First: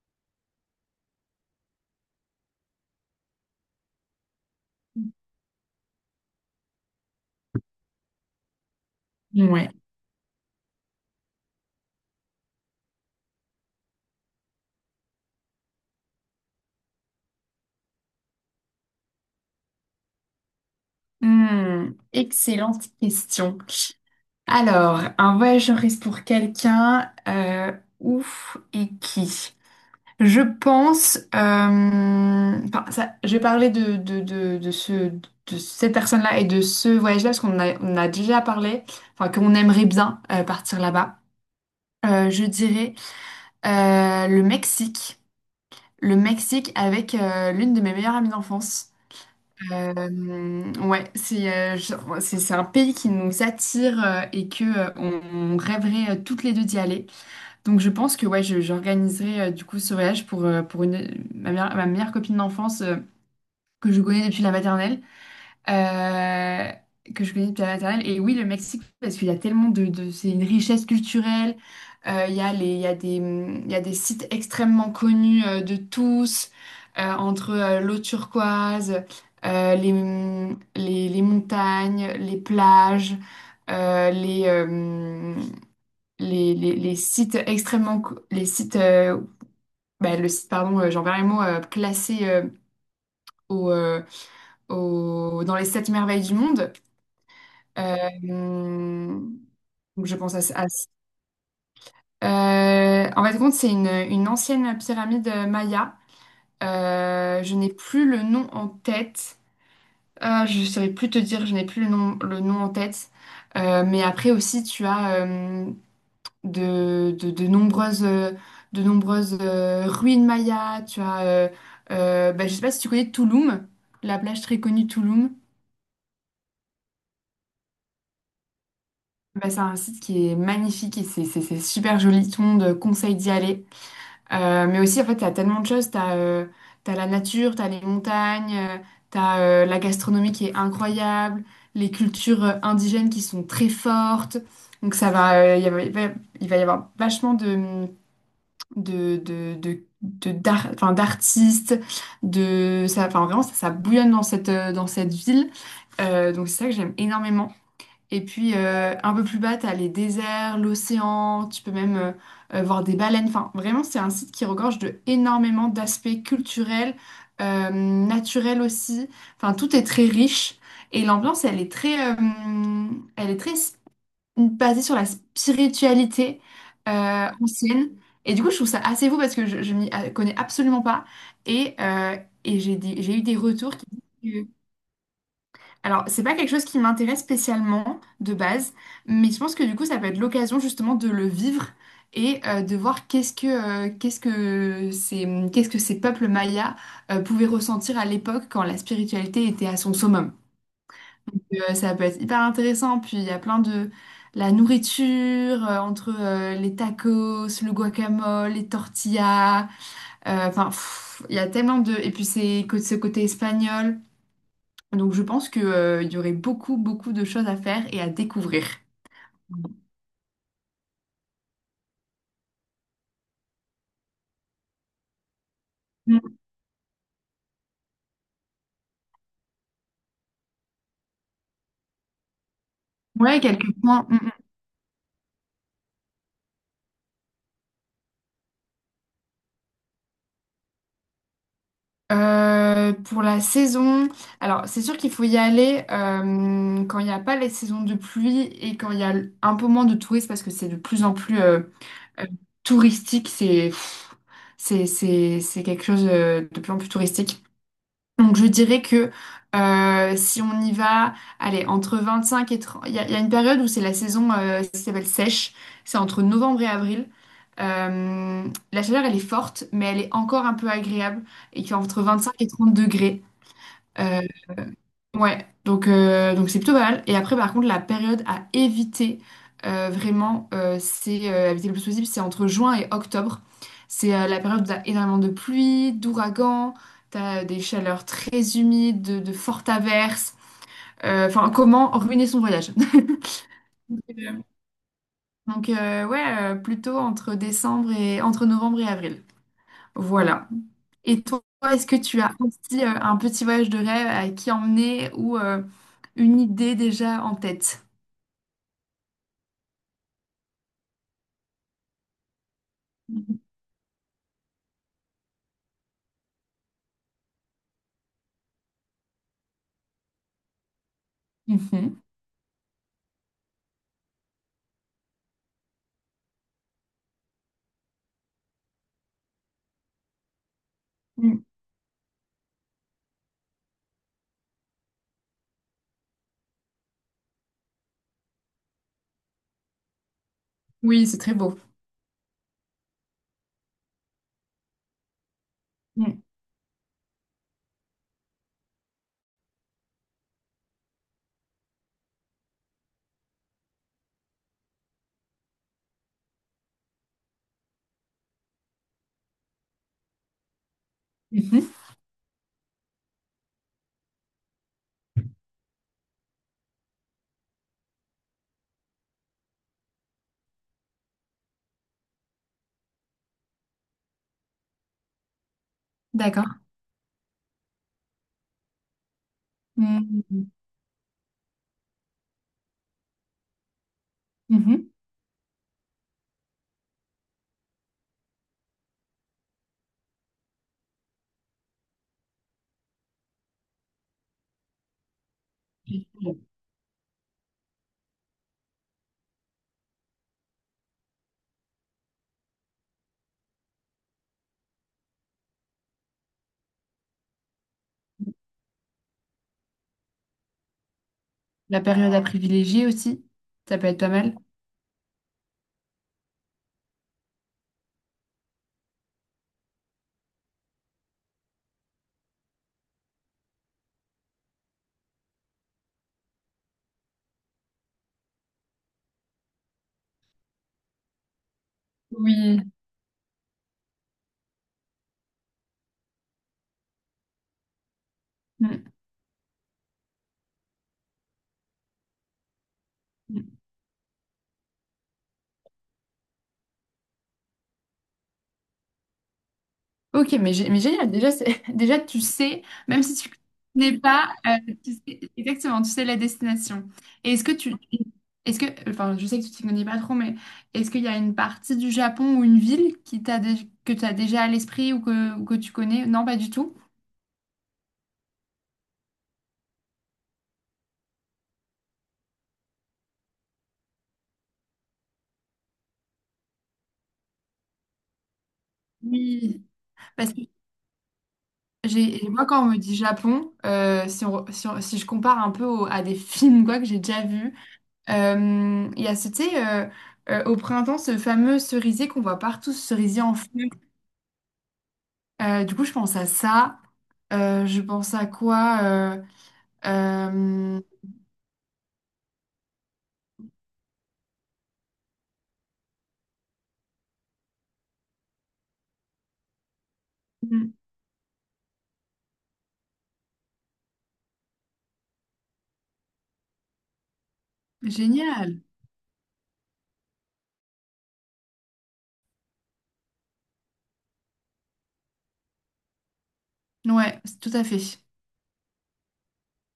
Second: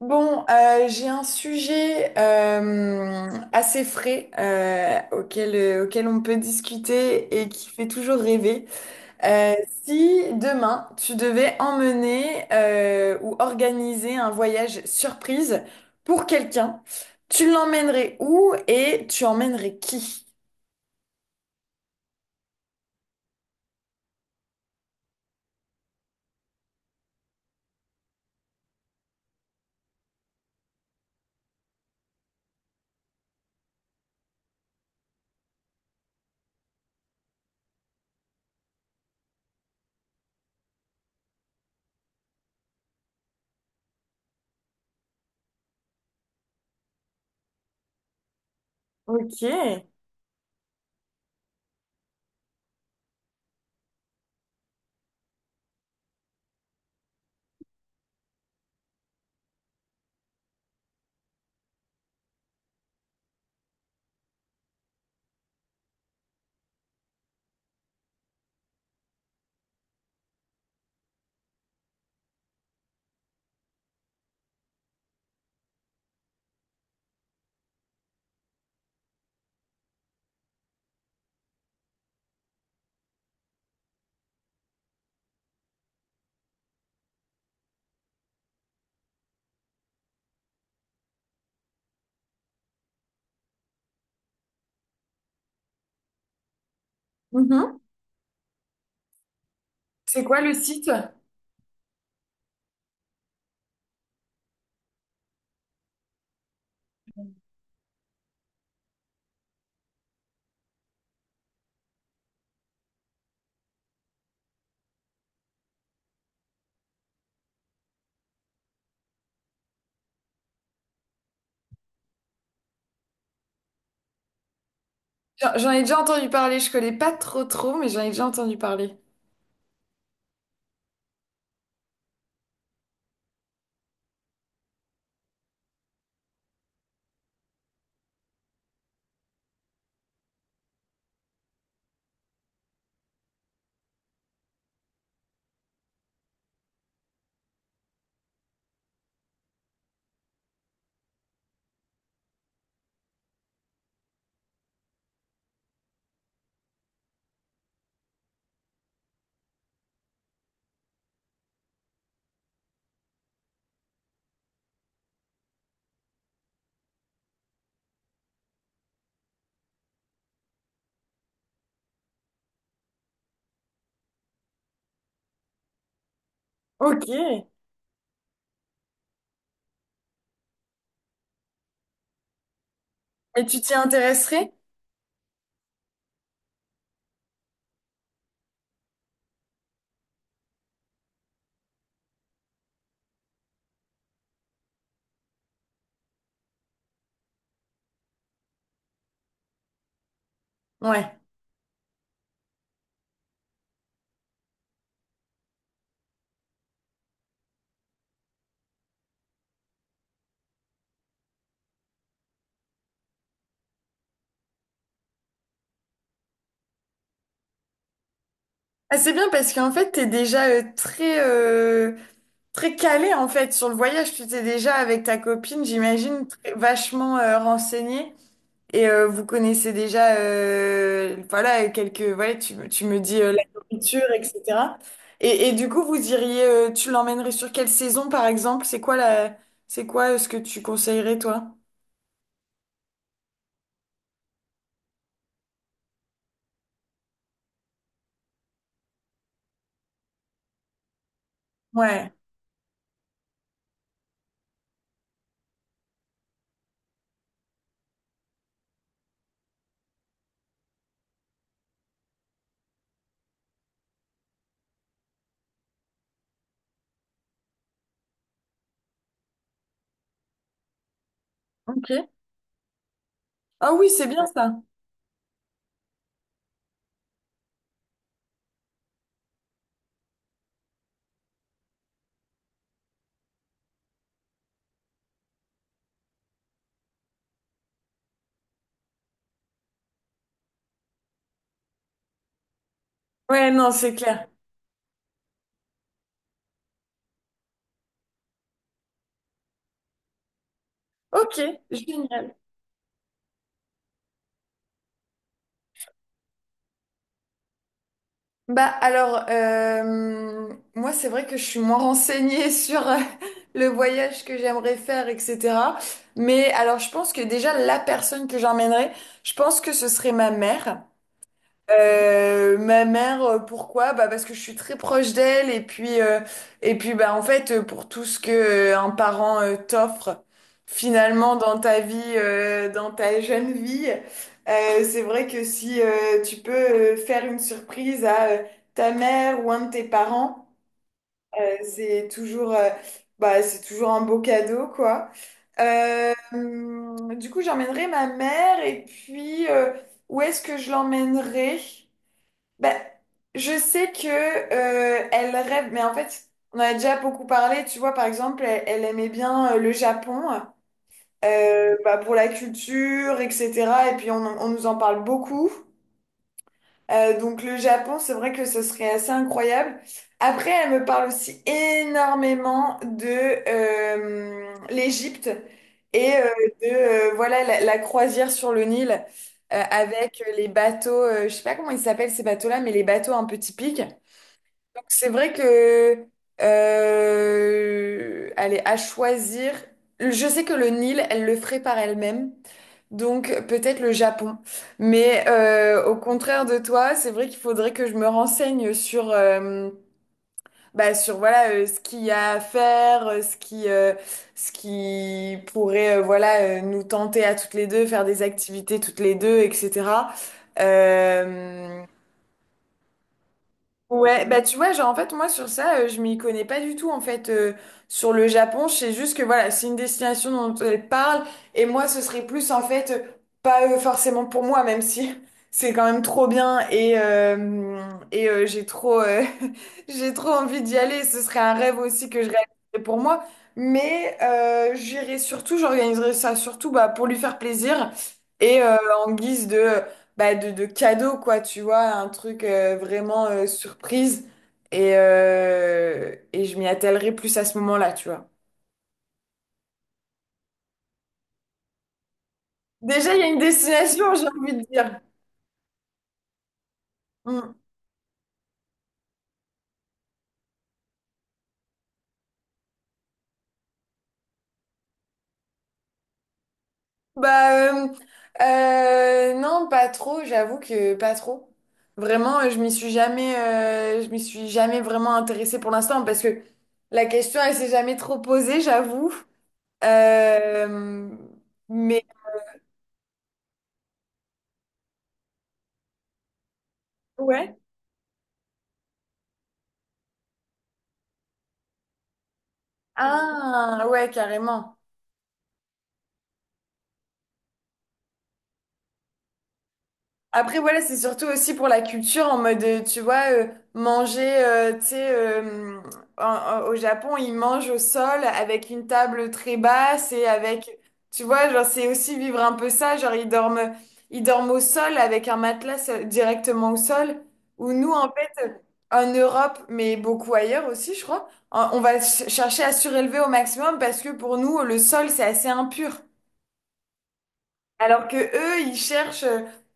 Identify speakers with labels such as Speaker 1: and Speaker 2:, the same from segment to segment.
Speaker 1: J'ai un sujet assez frais auquel on peut discuter et qui fait toujours rêver. Euh,
Speaker 2: Ouais.
Speaker 1: si demain tu devais emmener ou organiser un voyage surprise pour quelqu'un, tu l'emmènerais où et tu emmènerais qui?
Speaker 2: Hmm, excellente question. Alors, un voyageur risque pour quelqu'un, ouf et qui? Je pense, enfin, ça, je vais parler de ce, de cette personne-là et de ce voyage-là parce qu'on a, on a déjà parlé, enfin, qu'on aimerait bien partir là-bas. Je dirais le Mexique. Le Mexique avec l'une de mes meilleures amies d'enfance.
Speaker 1: Ok.
Speaker 2: Ouais, c'est c'est un pays qui nous attire et que on rêverait toutes les deux d'y aller. Donc je pense que j'organiserai du coup ce voyage pour une ma meilleure copine d'enfance que je connais depuis euh, la maternelle. Et oui, le Mexique, parce qu'il y a tellement c'est une richesse culturelle. Il y a il y a il y a des sites extrêmement connus de tous, entre l'eau turquoise, les, les montagnes, les plages, euh, les, euh, les sites extrêmement, co- les sites, bah, le site, pardon, j'en perds les mots, classé au, euh, dans les sept merveilles du monde.
Speaker 1: Mhm.
Speaker 2: Euh, je
Speaker 1: C'est
Speaker 2: pense
Speaker 1: quoi
Speaker 2: à
Speaker 1: le
Speaker 2: ça.
Speaker 1: site?
Speaker 2: En fait, c'est une ancienne pyramide maya. Je n'ai plus le nom en tête. Ah, je ne saurais plus te dire, je n'ai plus le nom en tête. Mais après aussi, tu as de nombreuses, ruines mayas. Je ne sais pas si tu connais Tulum, la plage très connue Tulum.
Speaker 1: J'en ai déjà entendu parler, je connais pas trop, mais j'en ai déjà entendu parler.
Speaker 2: Bah, c'est un site qui est magnifique et c'est super joli. Tout le monde conseille d'y aller. Mais aussi, en fait, t'as tellement de choses. T'as la nature, t'as les montagnes, t'as la gastronomie qui est incroyable, les cultures indigènes qui sont très fortes. Donc ça va, il y a- il va y avoir vachement enfin, d'artistes, de ça, enfin vraiment ça bouillonne dans cette ville. Donc c'est ça que j'aime énormément. Et puis un peu plus bas, t'as les déserts, l'océan, tu peux même voir des baleines. Enfin, vraiment, c'est un site qui regorge de énormément d'aspects culturels, naturels aussi. Enfin, tout est très riche et l'ambiance, elle est basée sur la spiritualité
Speaker 1: Ok.
Speaker 2: ancienne. Et du coup, je trouve ça assez fou parce que je m'y connais absolument pas et, et j'ai eu des
Speaker 1: Et tu t'y
Speaker 2: retours qui disent
Speaker 1: intéresserais?
Speaker 2: alors, c'est pas quelque chose qui m'intéresse spécialement de base, mais je pense que du coup, ça peut être l'occasion justement de le vivre et de voir qu'est-ce que ces peuples mayas pouvaient ressentir à l'époque quand la spiritualité était à son summum.
Speaker 1: Ouais.
Speaker 2: Euh, ça peut être hyper intéressant. Puis il y a plein de la nourriture entre les tacos, le guacamole, les tortillas. Euh, enfin, pff, il y a tellement de et puis ce côté espagnol. Donc je pense que, il y aurait beaucoup, beaucoup de choses à faire et à découvrir.
Speaker 1: Ah, c'est bien parce qu'en fait, t'es déjà très, très calé en fait sur le voyage. Tu t'es déjà avec ta copine, j'imagine,
Speaker 2: Mm.
Speaker 1: vachement renseignée. Et vous connaissez déjà, voilà, quelques, voilà, tu me dis
Speaker 2: Ouais,
Speaker 1: la
Speaker 2: quelques
Speaker 1: nourriture,
Speaker 2: points. Mm, mm.
Speaker 1: etc. Et du coup, vous diriez, tu l'emmènerais sur quelle saison, par exemple? C'est quoi ce que tu conseillerais, toi?
Speaker 2: Pour la saison, alors c'est sûr qu'il faut y aller quand il n'y a pas les saisons de pluie et quand il y a un peu moins de touristes parce que c'est de plus en plus
Speaker 1: Ouais,
Speaker 2: euh, touristique. C'est quelque chose de plus en plus touristique. Donc je dirais que si on y va, allez, entre 25 et 30, il y a une période où c'est la saison qui s'appelle sèche, c'est entre novembre et avril. Euh, la chaleur, elle est forte, mais elle est encore un peu agréable, et qui est entre
Speaker 1: ok.
Speaker 2: 25 et 30 degrés.
Speaker 1: Ah oui, c'est
Speaker 2: Euh,
Speaker 1: bien ça.
Speaker 2: Ouais, donc c'est plutôt pas mal. Et après, par contre, la période à éviter vraiment, c'est éviter le plus possible, c'est entre juin et octobre. C'est la période où t'as énormément de pluie, d'ouragans, t'as des chaleurs très humides, de fortes averses. Enfin, comment ruiner son voyage?
Speaker 1: Ouais, non, c'est clair.
Speaker 2: Donc plutôt entre novembre et avril. Voilà. Et
Speaker 1: Ok,
Speaker 2: toi, est-ce que tu as
Speaker 1: génial.
Speaker 2: aussi un petit voyage de rêve à qui emmener ou une idée déjà en tête?
Speaker 1: Bah alors, moi c'est vrai que je suis moins renseignée sur le voyage que j'aimerais faire, etc. Mais alors je pense que déjà la personne que j'emmènerais, je pense que ce serait ma mère.
Speaker 2: Mhm.
Speaker 1: Ma mère, pourquoi? Bah parce que je suis très proche d'elle et puis et puis en fait pour tout ce que un parent t'offre finalement
Speaker 2: Mm.
Speaker 1: dans ta vie, dans ta jeune vie, c'est vrai que si tu peux faire une surprise à ta mère ou un de tes parents,
Speaker 2: Oui, c'est très beau.
Speaker 1: c'est toujours c'est toujours un beau cadeau quoi.
Speaker 2: Mm.
Speaker 1: Du coup j'emmènerai ma mère et puis où est-ce que je l'emmènerai? Ben, je sais que elle rêve, mais en fait, on en a déjà beaucoup parlé. Tu vois, par exemple, elle, elle aimait bien le Japon
Speaker 2: Mhm.
Speaker 1: pour la culture, etc. Et puis, on nous en parle beaucoup. Donc, le Japon, c'est vrai que ce serait assez incroyable. Après, elle me parle aussi énormément de l'Égypte et
Speaker 2: D'accord.
Speaker 1: de voilà la croisière sur le Nil avec les
Speaker 2: Mm.
Speaker 1: bateaux. Je sais pas comment ils s'appellent ces bateaux-là, mais les bateaux un peu typiques. Donc,
Speaker 2: Mhm.
Speaker 1: c'est vrai que, allez, à choisir, je sais que le Nil, elle le ferait par elle-même, donc peut-être le Japon. Mais au contraire de toi, c'est vrai qu'il faudrait que je me renseigne sur, bah, sur voilà, ce qu'il y a à faire, ce qui pourrait nous tenter à toutes les deux, faire des activités toutes les deux, etc.
Speaker 2: La
Speaker 1: Euh,
Speaker 2: période à privilégier aussi, ça peut être pas
Speaker 1: Ouais,
Speaker 2: mal.
Speaker 1: bah tu vois, genre en fait moi sur ça, je m'y connais pas du tout en fait sur le Japon, je sais juste que voilà, c'est une destination dont elle parle et moi ce serait plus en fait pas forcément pour moi même si c'est quand même trop bien et j'ai trop j'ai trop envie d'y aller, ce serait un rêve aussi que je
Speaker 2: Oui.
Speaker 1: réaliserais pour moi, mais j'irai surtout, j'organiserai ça surtout bah pour lui faire plaisir et en guise de bah, de cadeau, quoi, tu vois, un truc vraiment
Speaker 2: Mm.
Speaker 1: surprise. Et je m'y attellerai plus à ce moment-là, tu vois.
Speaker 2: Ok, mais, mais génial. Déjà, c'est- déjà, tu sais, même
Speaker 1: Déjà,
Speaker 2: si
Speaker 1: il y a
Speaker 2: tu
Speaker 1: une
Speaker 2: n'es
Speaker 1: destination, j'ai
Speaker 2: pas,
Speaker 1: envie de
Speaker 2: tu
Speaker 1: dire.
Speaker 2: sais- exactement, tu sais la destination. Et
Speaker 1: Mm.
Speaker 2: est-ce que, enfin, je sais que tu t'y connais pas trop, mais est-ce qu'il y a une partie du Japon ou une ville qui que tu as déjà à l'esprit ou ou que tu connais? Non, pas du tout.
Speaker 1: Bah, euh, non, pas trop, j'avoue que pas trop. Vraiment, je m'y suis jamais vraiment intéressée pour l'instant parce que la question, elle s'est jamais trop posée, j'avoue.
Speaker 2: Oui, parce que
Speaker 1: Euh, mais
Speaker 2: j'ai, moi, quand on me dit Japon, si je compare un peu à des films quoi, que j'ai déjà vus,
Speaker 1: ouais.
Speaker 2: il y a, tu sais, au printemps, ce fameux cerisier qu'on voit partout, ce cerisier en fleurs.
Speaker 1: Ah, ouais, carrément.
Speaker 2: Du coup, je pense à ça. Je pense à quoi?
Speaker 1: Après, voilà,
Speaker 2: Euh,
Speaker 1: c'est surtout aussi pour la culture, en mode, tu vois, manger, tu sais, au Japon, ils mangent au sol avec une table très basse et
Speaker 2: hmm.
Speaker 1: avec, tu vois, genre, c'est aussi vivre un peu ça, genre, ils dorment au sol avec un matelas directement au sol, où nous, en fait,
Speaker 2: Génial.
Speaker 1: en Europe, mais beaucoup ailleurs aussi, je crois, on va chercher à surélever au maximum parce que pour nous, le sol, c'est assez impur.
Speaker 2: Ouais, c'est tout à fait.
Speaker 1: Alors que eux,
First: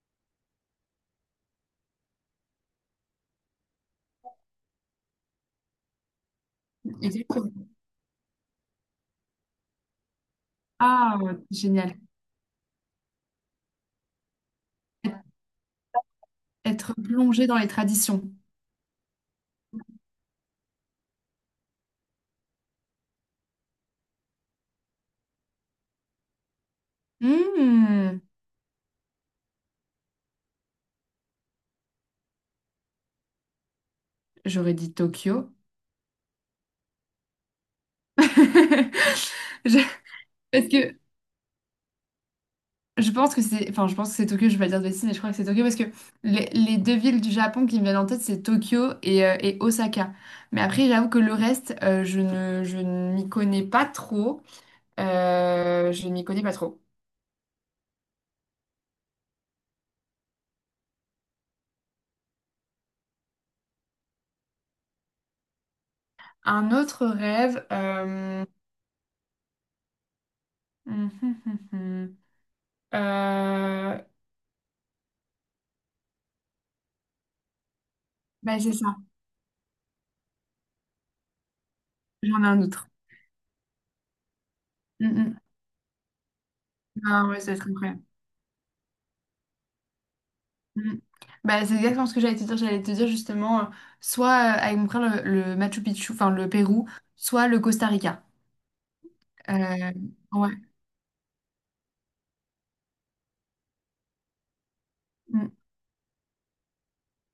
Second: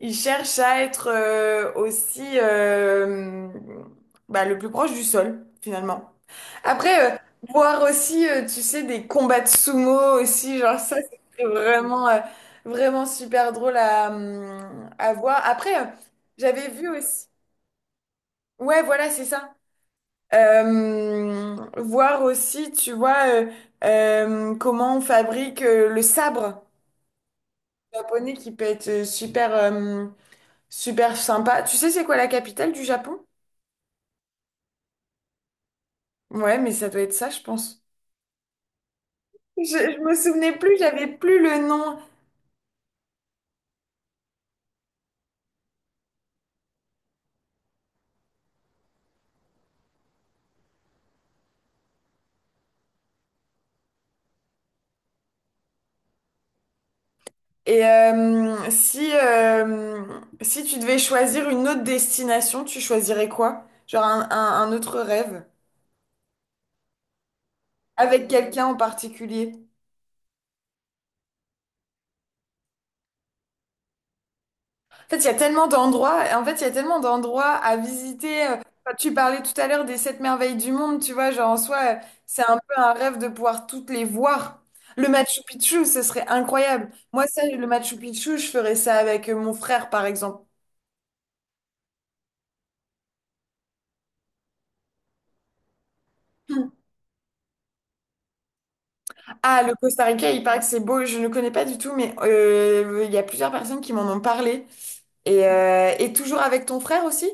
Speaker 1: ils cherchent à être le plus proche du sol, finalement. Après,
Speaker 2: Exactement.
Speaker 1: voir aussi, tu sais, des combats de sumo aussi, genre ça,
Speaker 2: Ah, ouais,
Speaker 1: c'est
Speaker 2: génial.
Speaker 1: vraiment, vraiment super drôle à voir. Après, j'avais vu
Speaker 2: Être
Speaker 1: aussi.
Speaker 2: plongé dans les traditions.
Speaker 1: Ouais, voilà, c'est ça. Voir aussi, tu vois, comment on fabrique le sabre
Speaker 2: Hmm.
Speaker 1: japonais qui peut être Super sympa. Tu sais, c'est quoi la capitale du Japon?
Speaker 2: J'aurais dit Tokyo.
Speaker 1: Ouais, mais ça doit être ça, je pense.
Speaker 2: Je-
Speaker 1: Je me souvenais
Speaker 2: Parce
Speaker 1: plus,
Speaker 2: que
Speaker 1: j'avais plus le nom.
Speaker 2: je pense que c'est, enfin, je pense que c'est Tokyo. Je vais pas dire de bêtises, mais je crois que c'est Tokyo parce que les deux villes du Japon qui me viennent en tête, c'est Tokyo et Osaka. Mais après, j'avoue que le reste, je ne m'y connais pas trop. Je m'y connais pas trop.
Speaker 1: Et si, si tu devais choisir une autre destination, tu choisirais quoi? Genre un autre rêve?
Speaker 2: Un autre rêve.
Speaker 1: Avec quelqu'un en particulier?
Speaker 2: Hum, hum, hum, hum. Euh,
Speaker 1: En fait, il y a tellement d'endroits, en fait, il y a tellement d'endroits à visiter.
Speaker 2: Bah, c'est ça.
Speaker 1: Tu parlais tout à l'heure des sept merveilles du monde, tu vois, genre en soi,
Speaker 2: J'en ai
Speaker 1: c'est un
Speaker 2: un
Speaker 1: peu
Speaker 2: autre.
Speaker 1: un rêve de pouvoir toutes les voir. Le
Speaker 2: Hum, hum.
Speaker 1: Machu Picchu, ce serait incroyable. Moi,
Speaker 2: Ah ouais,
Speaker 1: ça,
Speaker 2: ça va
Speaker 1: le
Speaker 2: être
Speaker 1: Machu
Speaker 2: incroyable.
Speaker 1: Picchu, je ferais ça avec mon frère, par exemple.
Speaker 2: Hum. Bah, c'est exactement ce que j'allais te dire. J'allais te dire justement, soit avec mon frère le Machu Picchu, enfin le Pérou, soit le Costa Rica.
Speaker 1: Ah, le
Speaker 2: Euh,
Speaker 1: Costa Rica, il
Speaker 2: ouais.
Speaker 1: paraît que c'est beau, je ne connais pas du tout, mais il y a plusieurs personnes qui m'en ont parlé.
Speaker 2: Mm.
Speaker 1: Et toujours avec ton frère aussi?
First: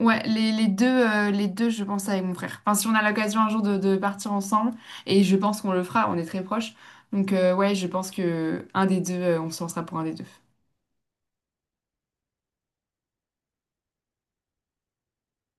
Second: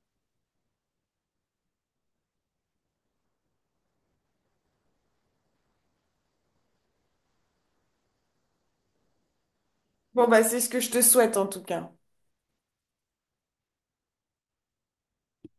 Speaker 2: Ouais, les deux, je pense avec mon frère. Enfin, si on a l'occasion un jour de partir ensemble, et je pense qu'on le fera, on est très proches. Donc, ouais, je pense que un des deux, on se lancera pour un des deux.
Speaker 1: Bon, bah, c'est ce que je te souhaite en tout cas.